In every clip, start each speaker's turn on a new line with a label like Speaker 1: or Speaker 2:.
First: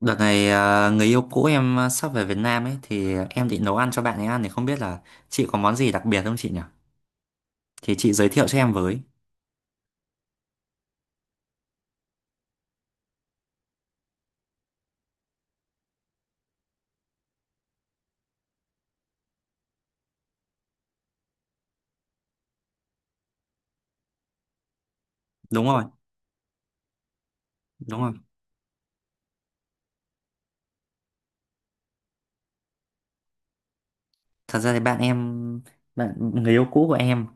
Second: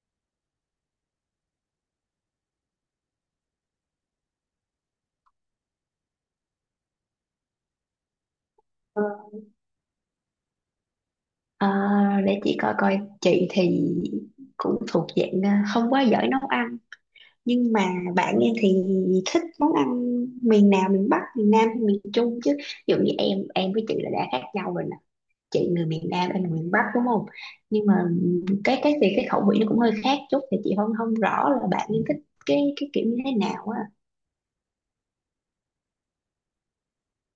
Speaker 1: Đợt này à, người yêu cũ em à, sắp về Việt Nam ấy thì em định nấu ăn cho bạn ấy ăn thì không biết là chị có món gì đặc biệt không chị nhỉ? Thì chị giới thiệu cho em với.
Speaker 2: Ờ, để chị coi coi. Chị thì cũng thuộc dạng không quá giỏi nấu ăn, nhưng mà bạn em thì thích món ăn miền nào? Miền Bắc, miền Nam hay miền Trung? Chứ ví dụ như em với chị là đã khác nhau rồi nè.
Speaker 1: Đúng
Speaker 2: Chị
Speaker 1: rồi,
Speaker 2: người miền Nam, em người miền Bắc đúng không? Nhưng mà
Speaker 1: đúng rồi.
Speaker 2: cái khẩu vị nó cũng hơi khác chút, thì chị không không rõ là bạn em thích cái kiểu như thế nào á.
Speaker 1: Thật ra thì bạn người yêu cũ của em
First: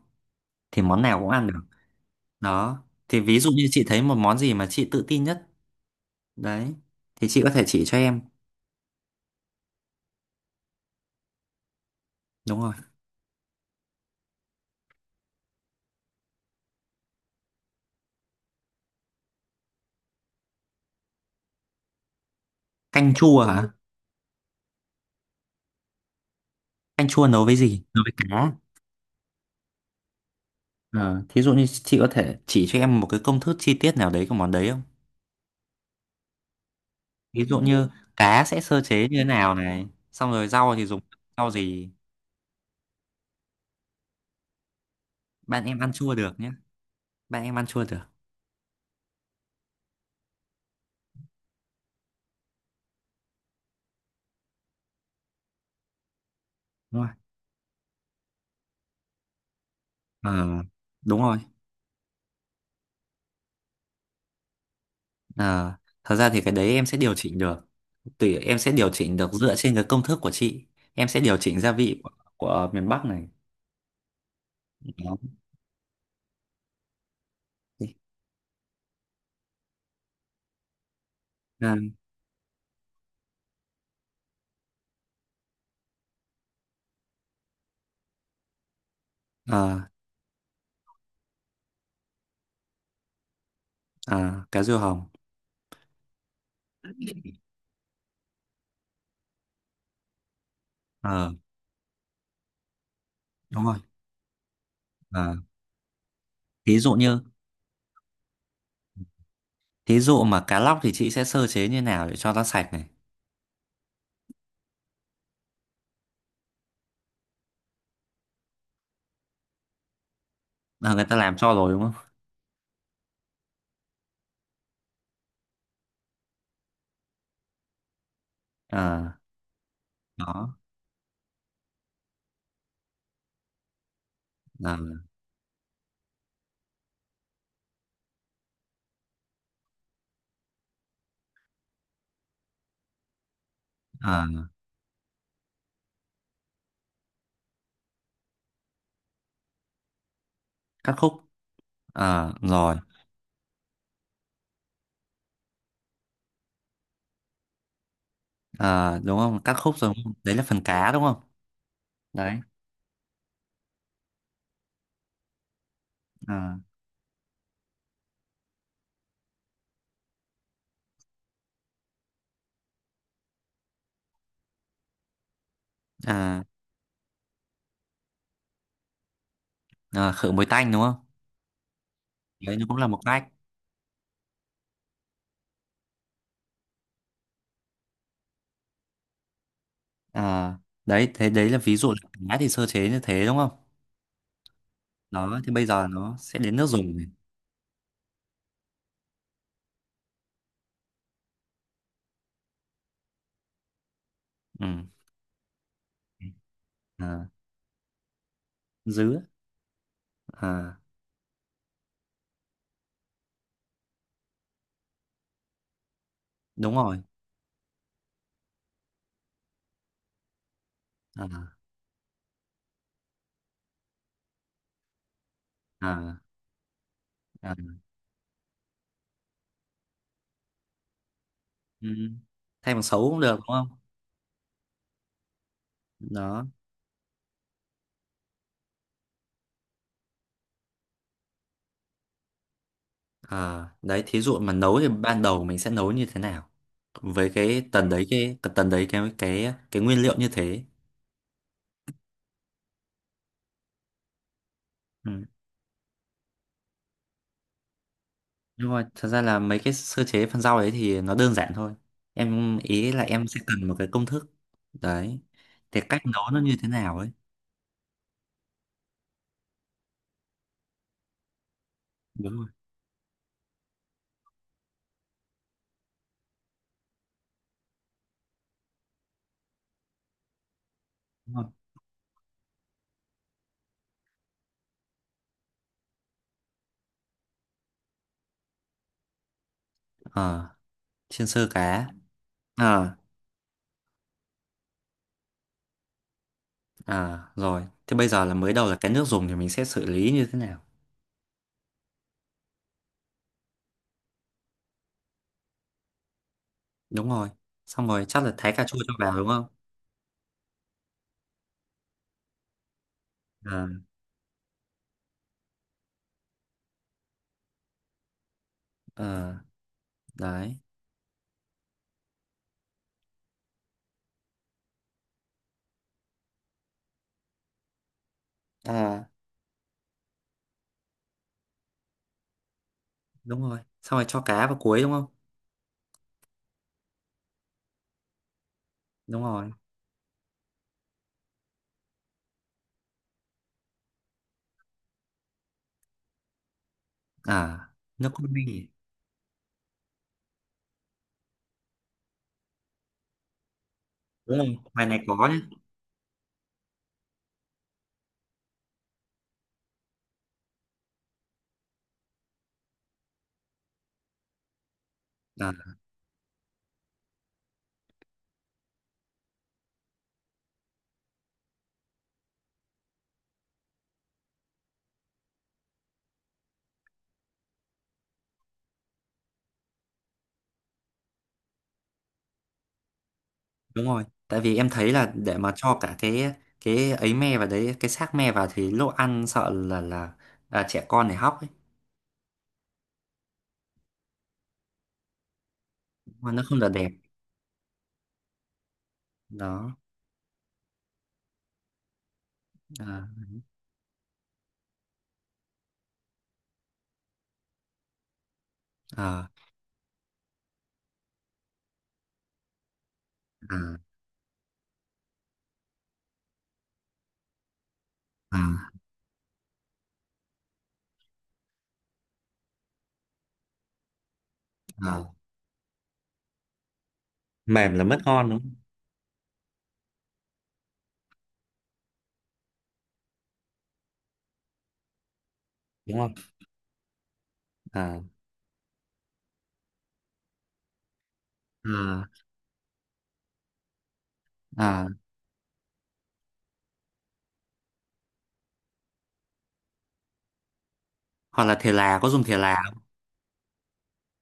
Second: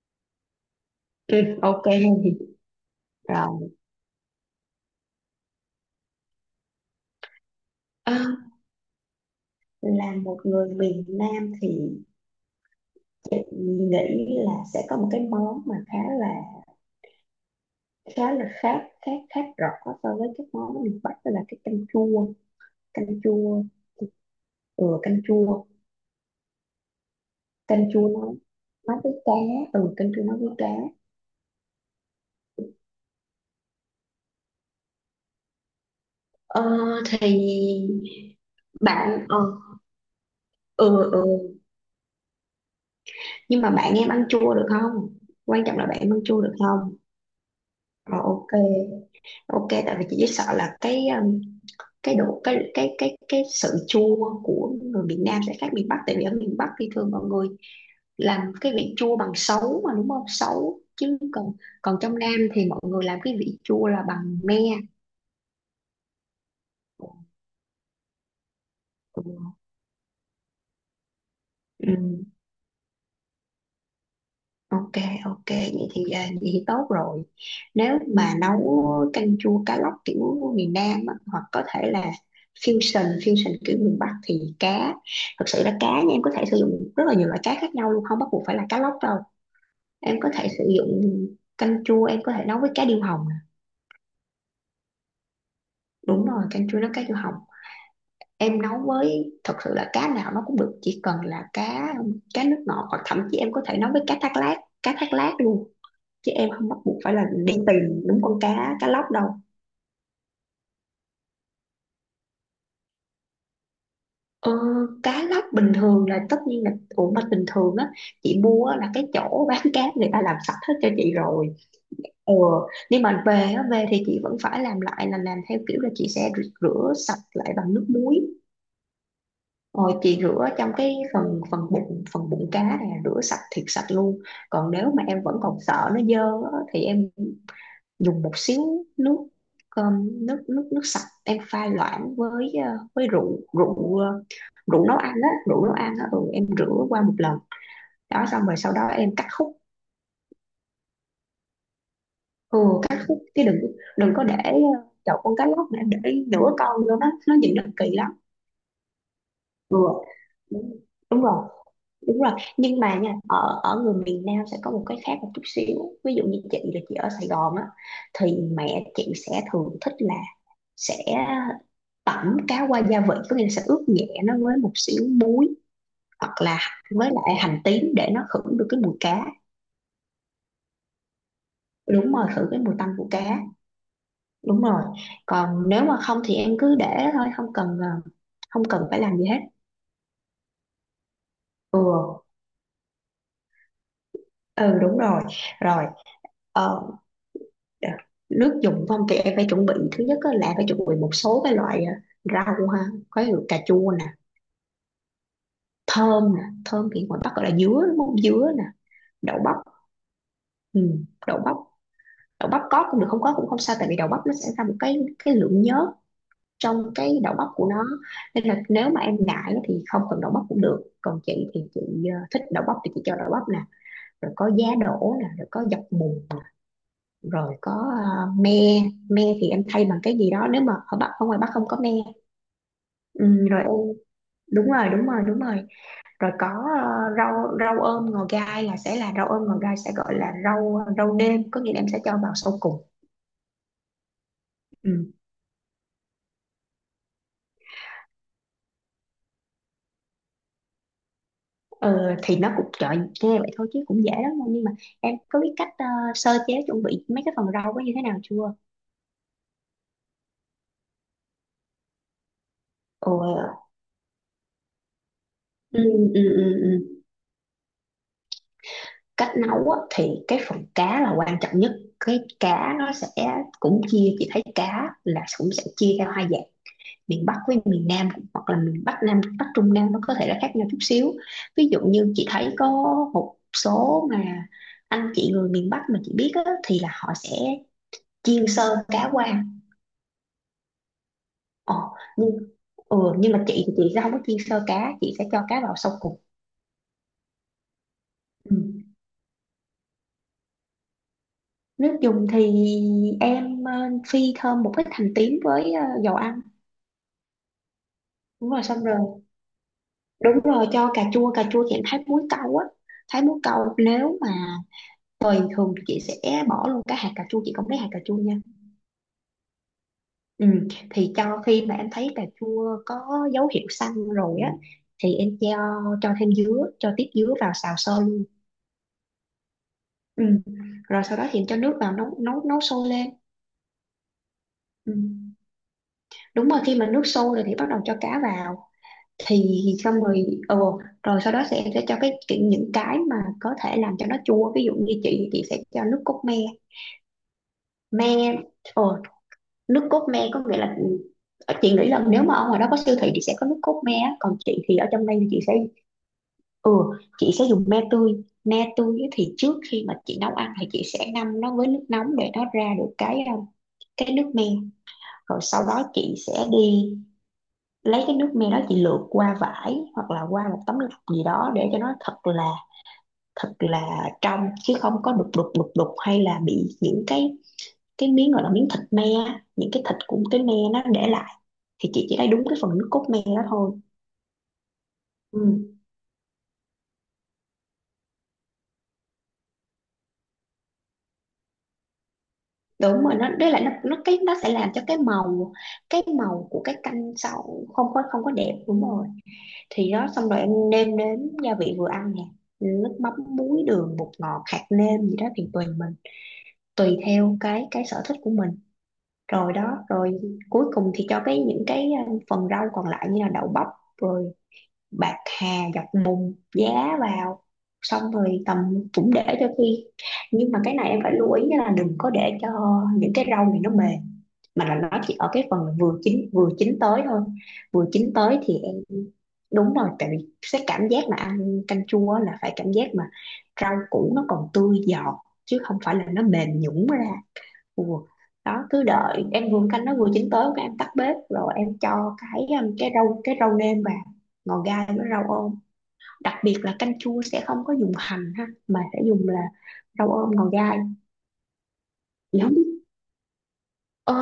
Speaker 1: thì món nào cũng
Speaker 2: Ừ,
Speaker 1: ăn được.
Speaker 2: ok luôn.
Speaker 1: Đó. Thì ví dụ như
Speaker 2: Rồi,
Speaker 1: chị thấy một món gì mà chị tự tin nhất đấy thì chị có thể chỉ cho
Speaker 2: à,
Speaker 1: em.
Speaker 2: là một người miền Nam thì
Speaker 1: Đúng rồi.
Speaker 2: nghĩ là sẽ có một cái món mà khá là khác khác khác rõ so với các món miền Bắc, đó là cái canh chua.
Speaker 1: Canh
Speaker 2: Canh
Speaker 1: chua
Speaker 2: chua,
Speaker 1: hả?
Speaker 2: Ừ, canh chua.
Speaker 1: Canh chua nấu với gì?
Speaker 2: Canh
Speaker 1: Nấu
Speaker 2: chua
Speaker 1: với
Speaker 2: nó
Speaker 1: cá.
Speaker 2: nó với cá. Ừ, canh chua nó với cá.
Speaker 1: Ờ, thí dụ như chị có thể chỉ cho em một cái công thức chi tiết nào đấy của món đấy,
Speaker 2: Ờ, thì
Speaker 1: ví dụ như cá sẽ sơ chế như thế
Speaker 2: bạn ờ
Speaker 1: nào này, xong rồi rau thì dùng
Speaker 2: ừ ừ
Speaker 1: rau gì.
Speaker 2: Nhưng mà bạn em ăn chua được không? Quan
Speaker 1: Bạn
Speaker 2: trọng
Speaker 1: em
Speaker 2: là
Speaker 1: ăn
Speaker 2: bạn
Speaker 1: chua
Speaker 2: ăn
Speaker 1: được
Speaker 2: chua
Speaker 1: nhé,
Speaker 2: được không.
Speaker 1: bạn em ăn chua được
Speaker 2: Ờ, ok. Ok, tại vì chị chỉ sợ là cái độ, cái sự chua của người miền Nam sẽ khác miền Bắc. Tại vì ở miền Bắc thì
Speaker 1: đúng
Speaker 2: thường
Speaker 1: không?
Speaker 2: mọi người làm cái vị chua bằng sấu mà, đúng không?
Speaker 1: Ờ,
Speaker 2: Sấu chứ.
Speaker 1: đúng rồi.
Speaker 2: Còn còn trong Nam thì mọi người làm cái vị chua là bằng me.
Speaker 1: Ờ, thật ra thì cái đấy em sẽ điều chỉnh được, tùy em sẽ điều chỉnh được dựa trên cái công thức của chị. Em sẽ điều chỉnh gia vị của,
Speaker 2: Ừ.
Speaker 1: của miền Bắc này.
Speaker 2: Ok,
Speaker 1: Đó.
Speaker 2: ok, vậy thì, vậy thì tốt rồi. Nếu mà nấu canh chua cá lóc kiểu miền Nam á, hoặc có
Speaker 1: Ờ,
Speaker 2: thể là fusion, fusion kiểu miền Bắc, thì cá. Thực sự là cá nha, em có thể sử dụng rất là nhiều loại cá khác nhau luôn, không bắt buộc phải là cá lóc đâu.
Speaker 1: ờ,
Speaker 2: Em có thể sử dụng canh chua, em có thể nấu với cá điêu hồng nè.
Speaker 1: ờ, cá riêu hồng.
Speaker 2: Đúng rồi, canh chua nấu cá điêu hồng. Em nấu với, thật sự là cá nào nó cũng được, chỉ cần
Speaker 1: Ờ,
Speaker 2: là cá cá nước ngọt, hoặc thậm chí em có
Speaker 1: đúng rồi.
Speaker 2: thể nấu với cá thác lát
Speaker 1: Ờ,
Speaker 2: luôn, chứ em không bắt
Speaker 1: thí dụ
Speaker 2: buộc phải
Speaker 1: như
Speaker 2: là đi tìm đúng con cá cá lóc đâu.
Speaker 1: thí dụ mà cá lóc thì chị sẽ sơ chế như nào để cho nó sạch này.
Speaker 2: ờ, Cá lóc bình thường là tất nhiên là, ủa mà bình thường á, chị mua á là cái chỗ bán cá người ta làm sạch hết cho
Speaker 1: Ờ, người
Speaker 2: chị
Speaker 1: ta làm cho
Speaker 2: rồi.
Speaker 1: rồi đúng không.
Speaker 2: ờ nhưng mà về á, về thì chị vẫn phải làm lại, là làm theo kiểu là chị sẽ rửa, sạch lại bằng nước muối.
Speaker 1: Ờ,
Speaker 2: Rồi chị rửa
Speaker 1: đó.
Speaker 2: trong cái phần phần bụng, phần bụng cá này, rửa sạch thiệt sạch luôn. Còn
Speaker 1: Ờ,
Speaker 2: nếu mà em vẫn còn sợ nó dơ á, thì em dùng một xíu nước cơm nước nước nước sạch, em pha loãng với với rượu rượu ờ,
Speaker 1: ờ.
Speaker 2: rượu nấu ăn á, rượu nấu ăn á. Ừ, em rửa qua một lần, đó, xong rồi sau đó em cắt khúc.
Speaker 1: Cắt khúc. Ờ,
Speaker 2: Ừ,
Speaker 1: rồi.
Speaker 2: cắt khúc chứ đừng đừng có để chậu con cá lóc mà em để nửa con vô đó, nó nhìn nó kỳ lắm.
Speaker 1: Ờ, đúng không, cắt khúc
Speaker 2: Ừ,
Speaker 1: rồi đúng không? Đấy là phần
Speaker 2: đúng,
Speaker 1: cá đúng không
Speaker 2: đúng rồi, đúng
Speaker 1: đấy.
Speaker 2: rồi. Nhưng mà nha, ở ở người miền Nam sẽ có một cái khác một chút xíu. Ví dụ như
Speaker 1: à,
Speaker 2: chị là chị ở Sài Gòn á, thì mẹ chị sẽ thường thích là sẽ tẩm cá qua gia vị, có nghĩa là sẽ ướp nhẹ nó với một xíu muối, hoặc
Speaker 1: à,
Speaker 2: là với lại hành tím, để nó khử được cái mùi cá.
Speaker 1: khử mùi tanh đúng không.
Speaker 2: Đúng rồi, khử
Speaker 1: Đấy
Speaker 2: cái
Speaker 1: nó
Speaker 2: mùi
Speaker 1: cũng là
Speaker 2: tanh
Speaker 1: một
Speaker 2: của
Speaker 1: cách.
Speaker 2: cá. Đúng rồi. Còn nếu mà không thì em cứ để đó thôi, không cần phải làm gì hết.
Speaker 1: À, đấy thế đấy là ví
Speaker 2: Ừ
Speaker 1: dụ là cá thì sơ chế như thế đúng không.
Speaker 2: ừ, đúng rồi.
Speaker 1: Đó thì bây
Speaker 2: Rồi,
Speaker 1: giờ nó sẽ đến nước
Speaker 2: ờ,
Speaker 1: dùng này.
Speaker 2: đ- nước dùng không thì em phải chuẩn bị, thứ nhất á là phải chuẩn bị một số cái loại rau ha. Có như cà chua nè,
Speaker 1: Ừ.
Speaker 2: thơm nè, thơm thì ngoài
Speaker 1: À,
Speaker 2: Bắc gọi là dứa đúng không, dứa nè.
Speaker 1: dứa.
Speaker 2: Đậu bắp.
Speaker 1: À,
Speaker 2: Ừ, đậu bắp. Đậu bắp có cũng được, không có cũng không sao, tại vì đậu bắp nó sẽ ra một cái lượng nhớt
Speaker 1: đúng
Speaker 2: trong
Speaker 1: rồi.
Speaker 2: cái đậu bắp của nó. Nên là nếu mà em ngại á thì không cần đậu bắp cũng được, còn
Speaker 1: à,
Speaker 2: chị thì chị thích đậu bắp thì chị cho đậu bắp nè. Rồi có giá đỗ nè, rồi có dọc
Speaker 1: à,
Speaker 2: mùng,
Speaker 1: à.
Speaker 2: rồi có me. Me thì em thay bằng cái gì đó, nếu mà ở ngoài bắc không có
Speaker 1: Ừ.
Speaker 2: me.
Speaker 1: Thay bằng sấu cũng
Speaker 2: Ừ,
Speaker 1: được đúng
Speaker 2: rồi
Speaker 1: không.
Speaker 2: em. Đúng rồi, đúng rồi, đúng rồi. Rồi
Speaker 1: Đó.
Speaker 2: có rau rau ôm ngò gai, là sẽ là rau ôm ngò gai sẽ gọi là rau rau nêm, có nghĩa là em sẽ cho vào sau cùng.
Speaker 1: À, đấy thí dụ mà nấu thì
Speaker 2: Ừ.
Speaker 1: ban đầu mình sẽ nấu như thế nào với cái tần đấy, cái tần đấy, cái nguyên liệu như thế.
Speaker 2: Ừ, thì nó cũng, trời, nghe vậy thôi chứ cũng dễ lắm đâu. Nhưng mà em
Speaker 1: Ừ.
Speaker 2: có biết cách sơ chế chuẩn bị mấy cái phần rau có như thế nào chưa?
Speaker 1: Nhưng mà thật ra là mấy cái sơ chế phần rau đấy thì nó đơn giản thôi. Em ý là
Speaker 2: Ừ,
Speaker 1: em sẽ cần một cái công thức đấy, thì
Speaker 2: ừ,
Speaker 1: cách
Speaker 2: ừ,
Speaker 1: nấu nó như
Speaker 2: ừ.
Speaker 1: thế
Speaker 2: Ừ.
Speaker 1: nào ấy.
Speaker 2: Cách nấu á, thì cái phần cá là quan trọng nhất. Cái
Speaker 1: Đúng rồi,
Speaker 2: cá nó sẽ, cũng chia, chị thấy cá là cũng sẽ chia theo hai dạng, miền Bắc với miền Nam, hoặc là miền Bắc Nam, Bắc Trung Nam nó có thể là khác nhau chút xíu.
Speaker 1: đúng rồi.
Speaker 2: Ví dụ như chị thấy có một số mà anh chị người miền Bắc mà chị biết á, thì là họ sẽ chiên sơ cá qua.
Speaker 1: Ờ, chiên sơ
Speaker 2: Ờ,
Speaker 1: cá.
Speaker 2: nhưng
Speaker 1: ờ
Speaker 2: nhưng mà chị thì chị sẽ không có chiên sơ cá, chị sẽ cho cá vào sau cùng.
Speaker 1: ờ rồi thế bây giờ là mới đầu là
Speaker 2: Ừ.
Speaker 1: cái nước dùng thì mình sẽ xử lý như thế nào.
Speaker 2: Nước dùng thì em phi thơm một ít hành tím với dầu ăn.
Speaker 1: Đúng rồi, xong rồi chắc là
Speaker 2: Đúng
Speaker 1: thái cà
Speaker 2: rồi,
Speaker 1: chua
Speaker 2: xong
Speaker 1: cho
Speaker 2: rồi,
Speaker 1: vào đúng không.
Speaker 2: đúng rồi, cho cà chua. Cà chua thì em thái muối câu á, thái muối câu.
Speaker 1: ờ
Speaker 2: Nếu mà bình thường thì chị sẽ bỏ luôn cái hạt cà chua, chị không lấy hạt cà chua nha.
Speaker 1: ờ
Speaker 2: Ừ.
Speaker 1: đấy.
Speaker 2: Thì cho khi mà em thấy cà chua có dấu hiệu xanh rồi á, thì em cho thêm dứa, cho tiếp dứa vào xào sơ.
Speaker 1: Ờ,
Speaker 2: Ừ. Rồi sau đó thì cho nước vào nấu nấu nấu sôi lên.
Speaker 1: đúng rồi, xong rồi cho cá vào cuối đúng
Speaker 2: Ừ.
Speaker 1: không.
Speaker 2: Đúng rồi, khi mà nước sôi rồi thì bắt đầu cho cá vào,
Speaker 1: Đúng rồi.
Speaker 2: thì xong rồi. Ừ, rồi sau đó sẽ cho những cái mà có thể làm cho nó chua, ví dụ như chị sẽ cho nước cốt me.
Speaker 1: À, nước cốt
Speaker 2: Me.
Speaker 1: minh.
Speaker 2: ờ, Nước cốt me có nghĩa là, ừ, chị nghĩ là nếu mà ở ngoài đó có siêu thị thì sẽ có nước cốt me á. Còn
Speaker 1: Đúng rồi,
Speaker 2: chị thì ở
Speaker 1: ngoài này
Speaker 2: trong đây thì
Speaker 1: có nhé.
Speaker 2: ừ chị sẽ dùng me tươi. Me tươi á thì trước khi mà chị nấu ăn thì chị sẽ ngâm nó với nước nóng, để nó ra được cái cái nước me. Rồi
Speaker 1: À,
Speaker 2: sau đó chị sẽ đi lấy cái nước me đó, chị lượt qua vải hoặc là qua một tấm lọc gì đó, để cho nó thật là trong, chứ không có đục đục đục đục, hay là bị những cái miếng, gọi là miếng thịt me, những cái thịt của cái me nó để lại. Thì chị chỉ lấy đúng cái phần nước cốt me đó thôi.
Speaker 1: đúng rồi, tại vì em thấy là để mà
Speaker 2: Ừ.
Speaker 1: cho cả cái ấy me vào đấy, cái xác me vào thì lúc ăn sợ là trẻ con này hóc ấy,
Speaker 2: Đúng rồi, nó đấy là nó sẽ làm cho cái màu, cái
Speaker 1: mà nó
Speaker 2: màu
Speaker 1: không
Speaker 2: của
Speaker 1: được
Speaker 2: cái
Speaker 1: đẹp.
Speaker 2: canh sau, không có đẹp, đúng rồi.
Speaker 1: Đó.
Speaker 2: Thì đó, xong rồi em nêm đến gia vị vừa ăn nè, nước
Speaker 1: à
Speaker 2: mắm, muối, đường, bột ngọt, hạt nêm gì đó thì tùy mình, tùy theo cái sở thích của mình.
Speaker 1: à
Speaker 2: Rồi, đó rồi, cuối cùng thì cho cái, những cái phần rau còn lại, như là đậu
Speaker 1: à
Speaker 2: bắp, rồi bạc hà, dọc bùn, giá vào. Xong
Speaker 1: à,
Speaker 2: rồi tầm, cũng để cho khi, nhưng mà cái này em phải lưu ý là đừng có để cho những cái rau này nó mềm, mà là nó
Speaker 1: à.
Speaker 2: chỉ ở cái phần là vừa chín, vừa chín tới thôi.
Speaker 1: Mềm là
Speaker 2: Vừa
Speaker 1: mất
Speaker 2: chín
Speaker 1: ngon
Speaker 2: tới
Speaker 1: đúng
Speaker 2: thì
Speaker 1: không,
Speaker 2: em, đúng rồi, tại vì cái cảm giác mà ăn canh chua á là phải cảm giác mà rau củ nó còn tươi giòn, chứ không phải
Speaker 1: đúng
Speaker 2: là
Speaker 1: không.
Speaker 2: nó mềm nhũn ra. Ủa.
Speaker 1: à
Speaker 2: Đó, cứ đợi em vừa canh nó vừa chín tới, cái em tắt bếp, rồi em
Speaker 1: à
Speaker 2: cho cái rau, cái rau nêm vào, ngò gai
Speaker 1: à
Speaker 2: với rau ôm. Đặc biệt là canh chua sẽ không có dùng hành ha, mà sẽ dùng là rau ôm, ngò gai.
Speaker 1: hoặc là thể là có dùng thể
Speaker 2: Thì không
Speaker 1: là không?
Speaker 2: biết, ờ,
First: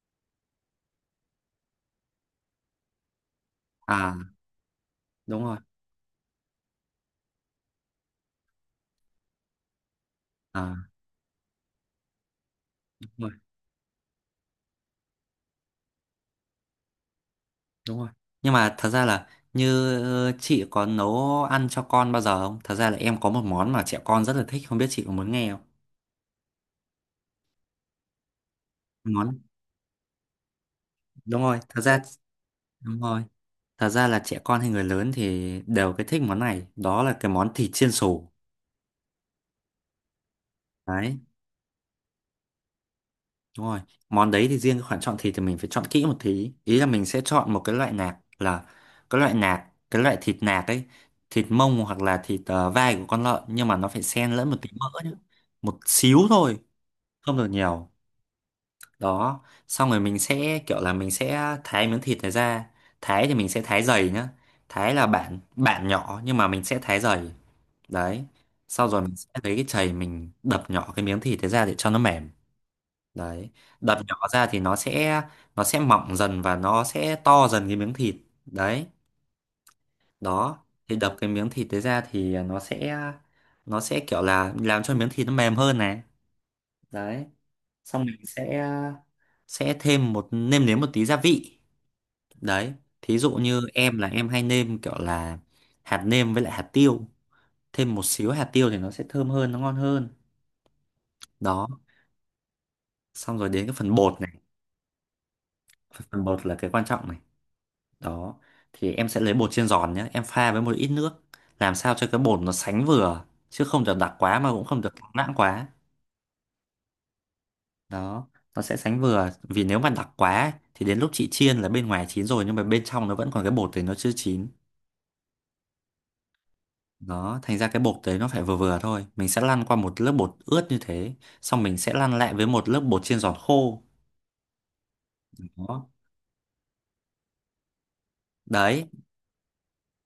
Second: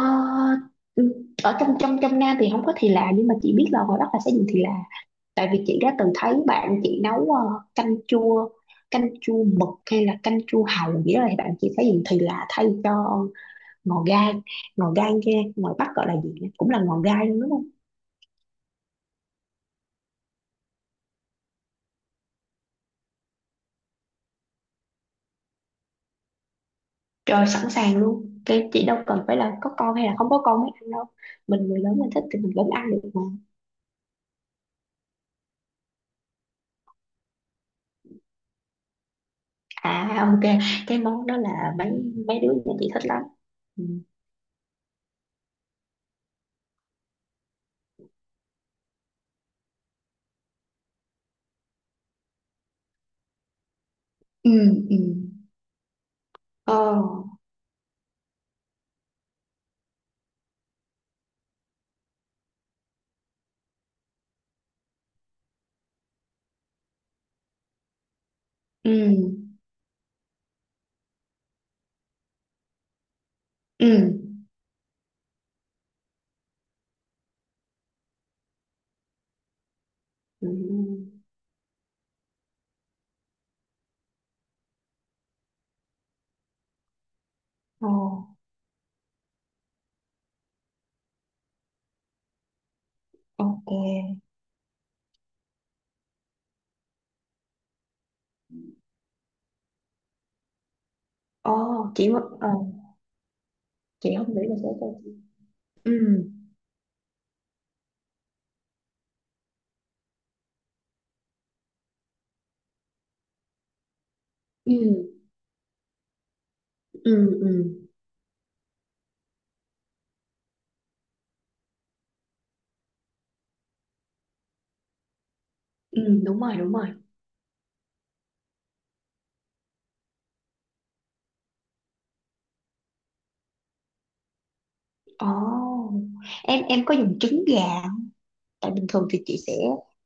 Speaker 2: ừ, ở trong trong trong Nam thì không có thì là, nhưng mà chị biết là ngoài Bắc
Speaker 1: À,
Speaker 2: là sẽ dùng thì là.
Speaker 1: đúng
Speaker 2: Tại
Speaker 1: rồi.
Speaker 2: vì chị đã từng thấy bạn chị nấu canh chua canh chua mực, hay là canh chua
Speaker 1: À,
Speaker 2: hàu nghĩa, thì bạn chị phải dùng thì là thay cho
Speaker 1: đúng rồi,
Speaker 2: ngò gai. Ngò gai kia ngoài Bắc gọi là gì nhỉ? Cũng là ngò gai luôn đúng không.
Speaker 1: đúng rồi. Nhưng mà thật ra là như chị có nấu ăn cho con bao giờ không, thật ra là em có một món mà trẻ con rất là thích không biết chị có muốn nghe không.
Speaker 2: Trời, sẵn sàng luôn, cái chị đâu cần phải
Speaker 1: Món.
Speaker 2: là có con hay là không có con mới ăn đâu.
Speaker 1: Đúng rồi,
Speaker 2: Mình người
Speaker 1: thật
Speaker 2: lớn
Speaker 1: ra.
Speaker 2: mình thích thì mình vẫn ăn
Speaker 1: Đúng
Speaker 2: được mà.
Speaker 1: rồi, thật ra là trẻ con hay người lớn thì đều cái thích món này, đó là cái món thịt chiên xù.
Speaker 2: À, ok, cái
Speaker 1: Đấy.
Speaker 2: món đó là mấy mấy đứa nhà chị thích lắm.
Speaker 1: Đúng rồi.
Speaker 2: Ừ.
Speaker 1: Món đấy thì riêng cái khoản chọn thịt thì mình phải chọn kỹ một tí, ý là mình sẽ chọn một cái loại nạc, là cái loại thịt nạc ấy. Thịt mông hoặc là thịt vai của con lợn, nhưng mà nó phải xen lẫn
Speaker 2: Ừ.
Speaker 1: một tí mỡ
Speaker 2: Ừ.
Speaker 1: nữa. Một xíu thôi,
Speaker 2: Ờ.
Speaker 1: không được nhiều. Đó, xong rồi mình sẽ kiểu là mình sẽ thái miếng thịt này ra. Thái thì mình sẽ thái dày nhá, thái là bản bản nhỏ nhưng mà mình sẽ thái dày. Đấy, sau
Speaker 2: Ừ.
Speaker 1: rồi mình sẽ lấy cái chày mình đập nhỏ cái miếng thịt đấy ra để cho nó mềm. Đấy,
Speaker 2: Ừ.
Speaker 1: đập nhỏ ra thì nó sẽ mỏng dần và nó sẽ to dần cái miếng thịt. Đấy. Đó, thì
Speaker 2: Ừ.
Speaker 1: đập cái miếng thịt đấy ra thì nó sẽ kiểu là làm cho miếng thịt nó mềm hơn này. Đấy,
Speaker 2: Ờ.
Speaker 1: xong mình sẽ thêm một nêm nếm một tí gia vị. Đấy, thí dụ như em là
Speaker 2: Ok.
Speaker 1: em hay nêm kiểu là hạt nêm với lại hạt tiêu. Thêm một xíu hạt tiêu thì nó sẽ thơm hơn, nó ngon hơn.
Speaker 2: Ờ.
Speaker 1: Đó,
Speaker 2: chị muốn- ờ,
Speaker 1: xong rồi đến cái phần
Speaker 2: chị
Speaker 1: bột này.
Speaker 2: không nghĩ là sẽ cho chị. Ừ.
Speaker 1: Phần bột là cái quan trọng này. Đó, thì em sẽ lấy bột chiên giòn nhé. Em pha với một ít nước. Làm sao cho cái bột nó sánh vừa. Chứ không được đặc quá mà cũng
Speaker 2: Ừ.
Speaker 1: không được loãng quá.
Speaker 2: Ừ. Ừ.
Speaker 1: Đó, nó sẽ sánh vừa. Vì nếu mà đặc quá thì đến lúc chị chiên là bên ngoài chín rồi nhưng mà bên trong nó vẫn còn cái bột thì nó chưa chín.
Speaker 2: Ừ. Đúng rồi, đúng rồi.
Speaker 1: Đó, thành ra cái bột đấy nó phải vừa vừa thôi. Mình sẽ lăn qua một lớp bột ướt như thế, xong mình sẽ lăn lại với một lớp bột chiên giòn khô.
Speaker 2: Ồ,
Speaker 1: Đó.
Speaker 2: em có dùng trứng gà, tại
Speaker 1: Đấy,
Speaker 2: bình thường thì chị sẽ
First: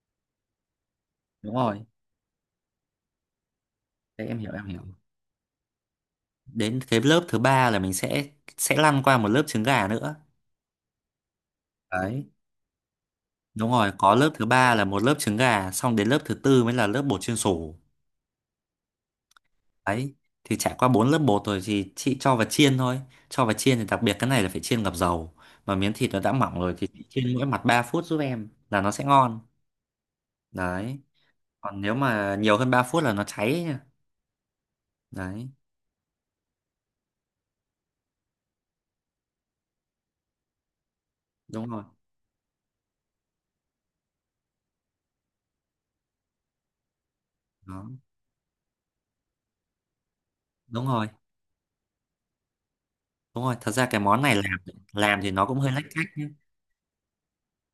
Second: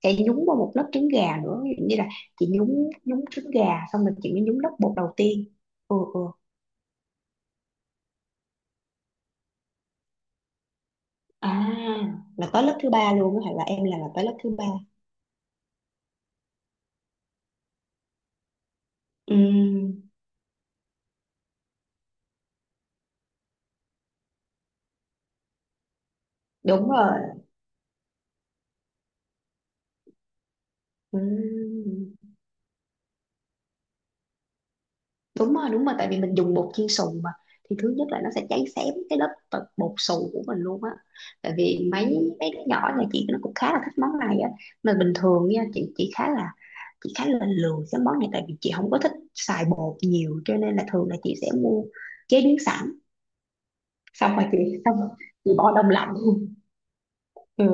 Speaker 2: sẽ nhúng vào một lớp trứng gà
Speaker 1: đúng
Speaker 2: nữa. Ví
Speaker 1: rồi.
Speaker 2: dụ như là chị nhúng nhúng trứng gà xong rồi
Speaker 1: Đấy,
Speaker 2: chị
Speaker 1: em
Speaker 2: mới
Speaker 1: hiểu
Speaker 2: nhúng
Speaker 1: em
Speaker 2: lớp
Speaker 1: hiểu.
Speaker 2: bột đầu tiên. Ừ. Ừ.
Speaker 1: Đến cái lớp thứ ba là mình sẽ lăn qua một lớp trứng gà nữa.
Speaker 2: À,
Speaker 1: Đấy,
Speaker 2: là tới lớp thứ ba luôn á, hả, là
Speaker 1: đúng rồi,
Speaker 2: là
Speaker 1: có
Speaker 2: tới
Speaker 1: lớp
Speaker 2: lớp
Speaker 1: thứ
Speaker 2: thứ ba.
Speaker 1: ba là một lớp trứng gà, xong đến lớp thứ tư mới là lớp bột chiên xù.
Speaker 2: Ừ,
Speaker 1: Đấy, thì trải qua bốn lớp bột rồi thì chị cho vào chiên thôi. Cho vào chiên thì đặc biệt cái này là phải chiên ngập dầu. Mà miếng thịt nó đã mỏng rồi thì
Speaker 2: đúng
Speaker 1: chị
Speaker 2: rồi.
Speaker 1: chiên mỗi mặt 3 phút giúp em là nó sẽ ngon. Đấy.
Speaker 2: Ừ.
Speaker 1: Còn nếu mà nhiều hơn 3 phút là nó cháy ấy nha. Đấy,
Speaker 2: Đúng rồi, đúng rồi. Tại vì mình dùng bột chiên xù mà, thì thứ nhất là nó sẽ cháy xém cái lớp bột bột xù của mình luôn á. Tại
Speaker 1: đúng rồi.
Speaker 2: vì mấy mấy đứa nhỏ nhà chị nó cũng khá là thích món này á. Mà bình thường nha, chị khá là chị khá là
Speaker 1: Đó,
Speaker 2: lười cái món này, tại vì chị không có thích xài bột nhiều, cho nên là
Speaker 1: đúng rồi,
Speaker 2: thường là chị sẽ mua chế biến sẵn,
Speaker 1: đúng rồi. Thật ra cái món này
Speaker 2: xong rồi chị
Speaker 1: làm
Speaker 2: xong rồi
Speaker 1: làm thì nó
Speaker 2: chị
Speaker 1: cũng hơi
Speaker 2: bỏ
Speaker 1: lách
Speaker 2: đông lạnh
Speaker 1: cách.
Speaker 2: luôn. Ừ.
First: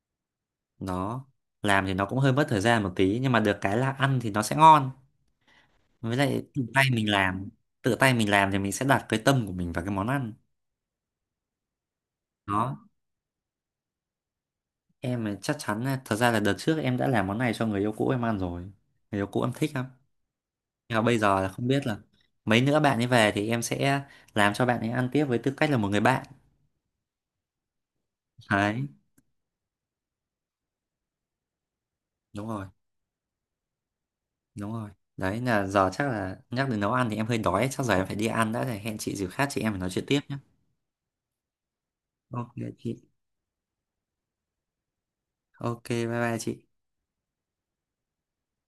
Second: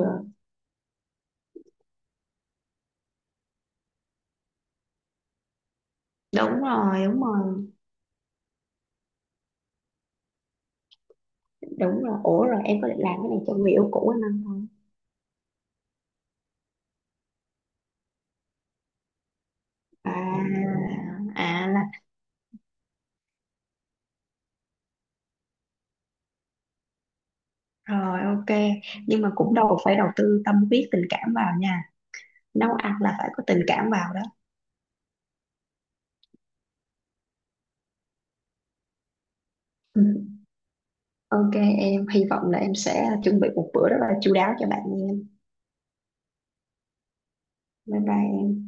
Speaker 1: Nó làm thì nó cũng hơi mất thời gian một tí nhưng mà được cái là ăn thì nó sẽ ngon, với lại
Speaker 2: Đúng
Speaker 1: tự tay
Speaker 2: rồi,
Speaker 1: mình
Speaker 2: đúng
Speaker 1: làm.
Speaker 2: rồi,
Speaker 1: Tự tay mình làm thì mình sẽ đặt cái tâm của mình vào cái món ăn.
Speaker 2: đúng rồi. Ủa, rồi
Speaker 1: Đó,
Speaker 2: em có định làm cái này cho người yêu cũ anh ăn không?
Speaker 1: em là chắc chắn là- thật ra là đợt trước em đã làm món này cho người yêu cũ em ăn rồi, người yêu cũ em thích lắm.
Speaker 2: À.
Speaker 1: Nhưng mà bây giờ là không biết là
Speaker 2: À.
Speaker 1: mấy nữa bạn ấy về thì em sẽ làm cho bạn ấy ăn tiếp với tư cách là một người bạn.
Speaker 2: Rồi ok,
Speaker 1: Đấy.
Speaker 2: nhưng mà cũng đâu phải đầu tư tâm huyết tình cảm vào nha.
Speaker 1: Đúng rồi,
Speaker 2: Nấu ăn là phải có tình cảm vào đó.
Speaker 1: đúng rồi. Đấy là giờ chắc là nhắc đến nấu ăn thì em hơi đói, chắc giờ em phải đi ăn đã, thì hẹn chị dịp khác chị em phải nói chuyện tiếp
Speaker 2: Ừ.
Speaker 1: nhé.
Speaker 2: Ok em, hy
Speaker 1: Ok
Speaker 2: vọng là em
Speaker 1: chị,
Speaker 2: sẽ chuẩn bị một bữa rất là chu đáo cho bạn nha em.
Speaker 1: ok, bye bye chị.
Speaker 2: Bye bye em.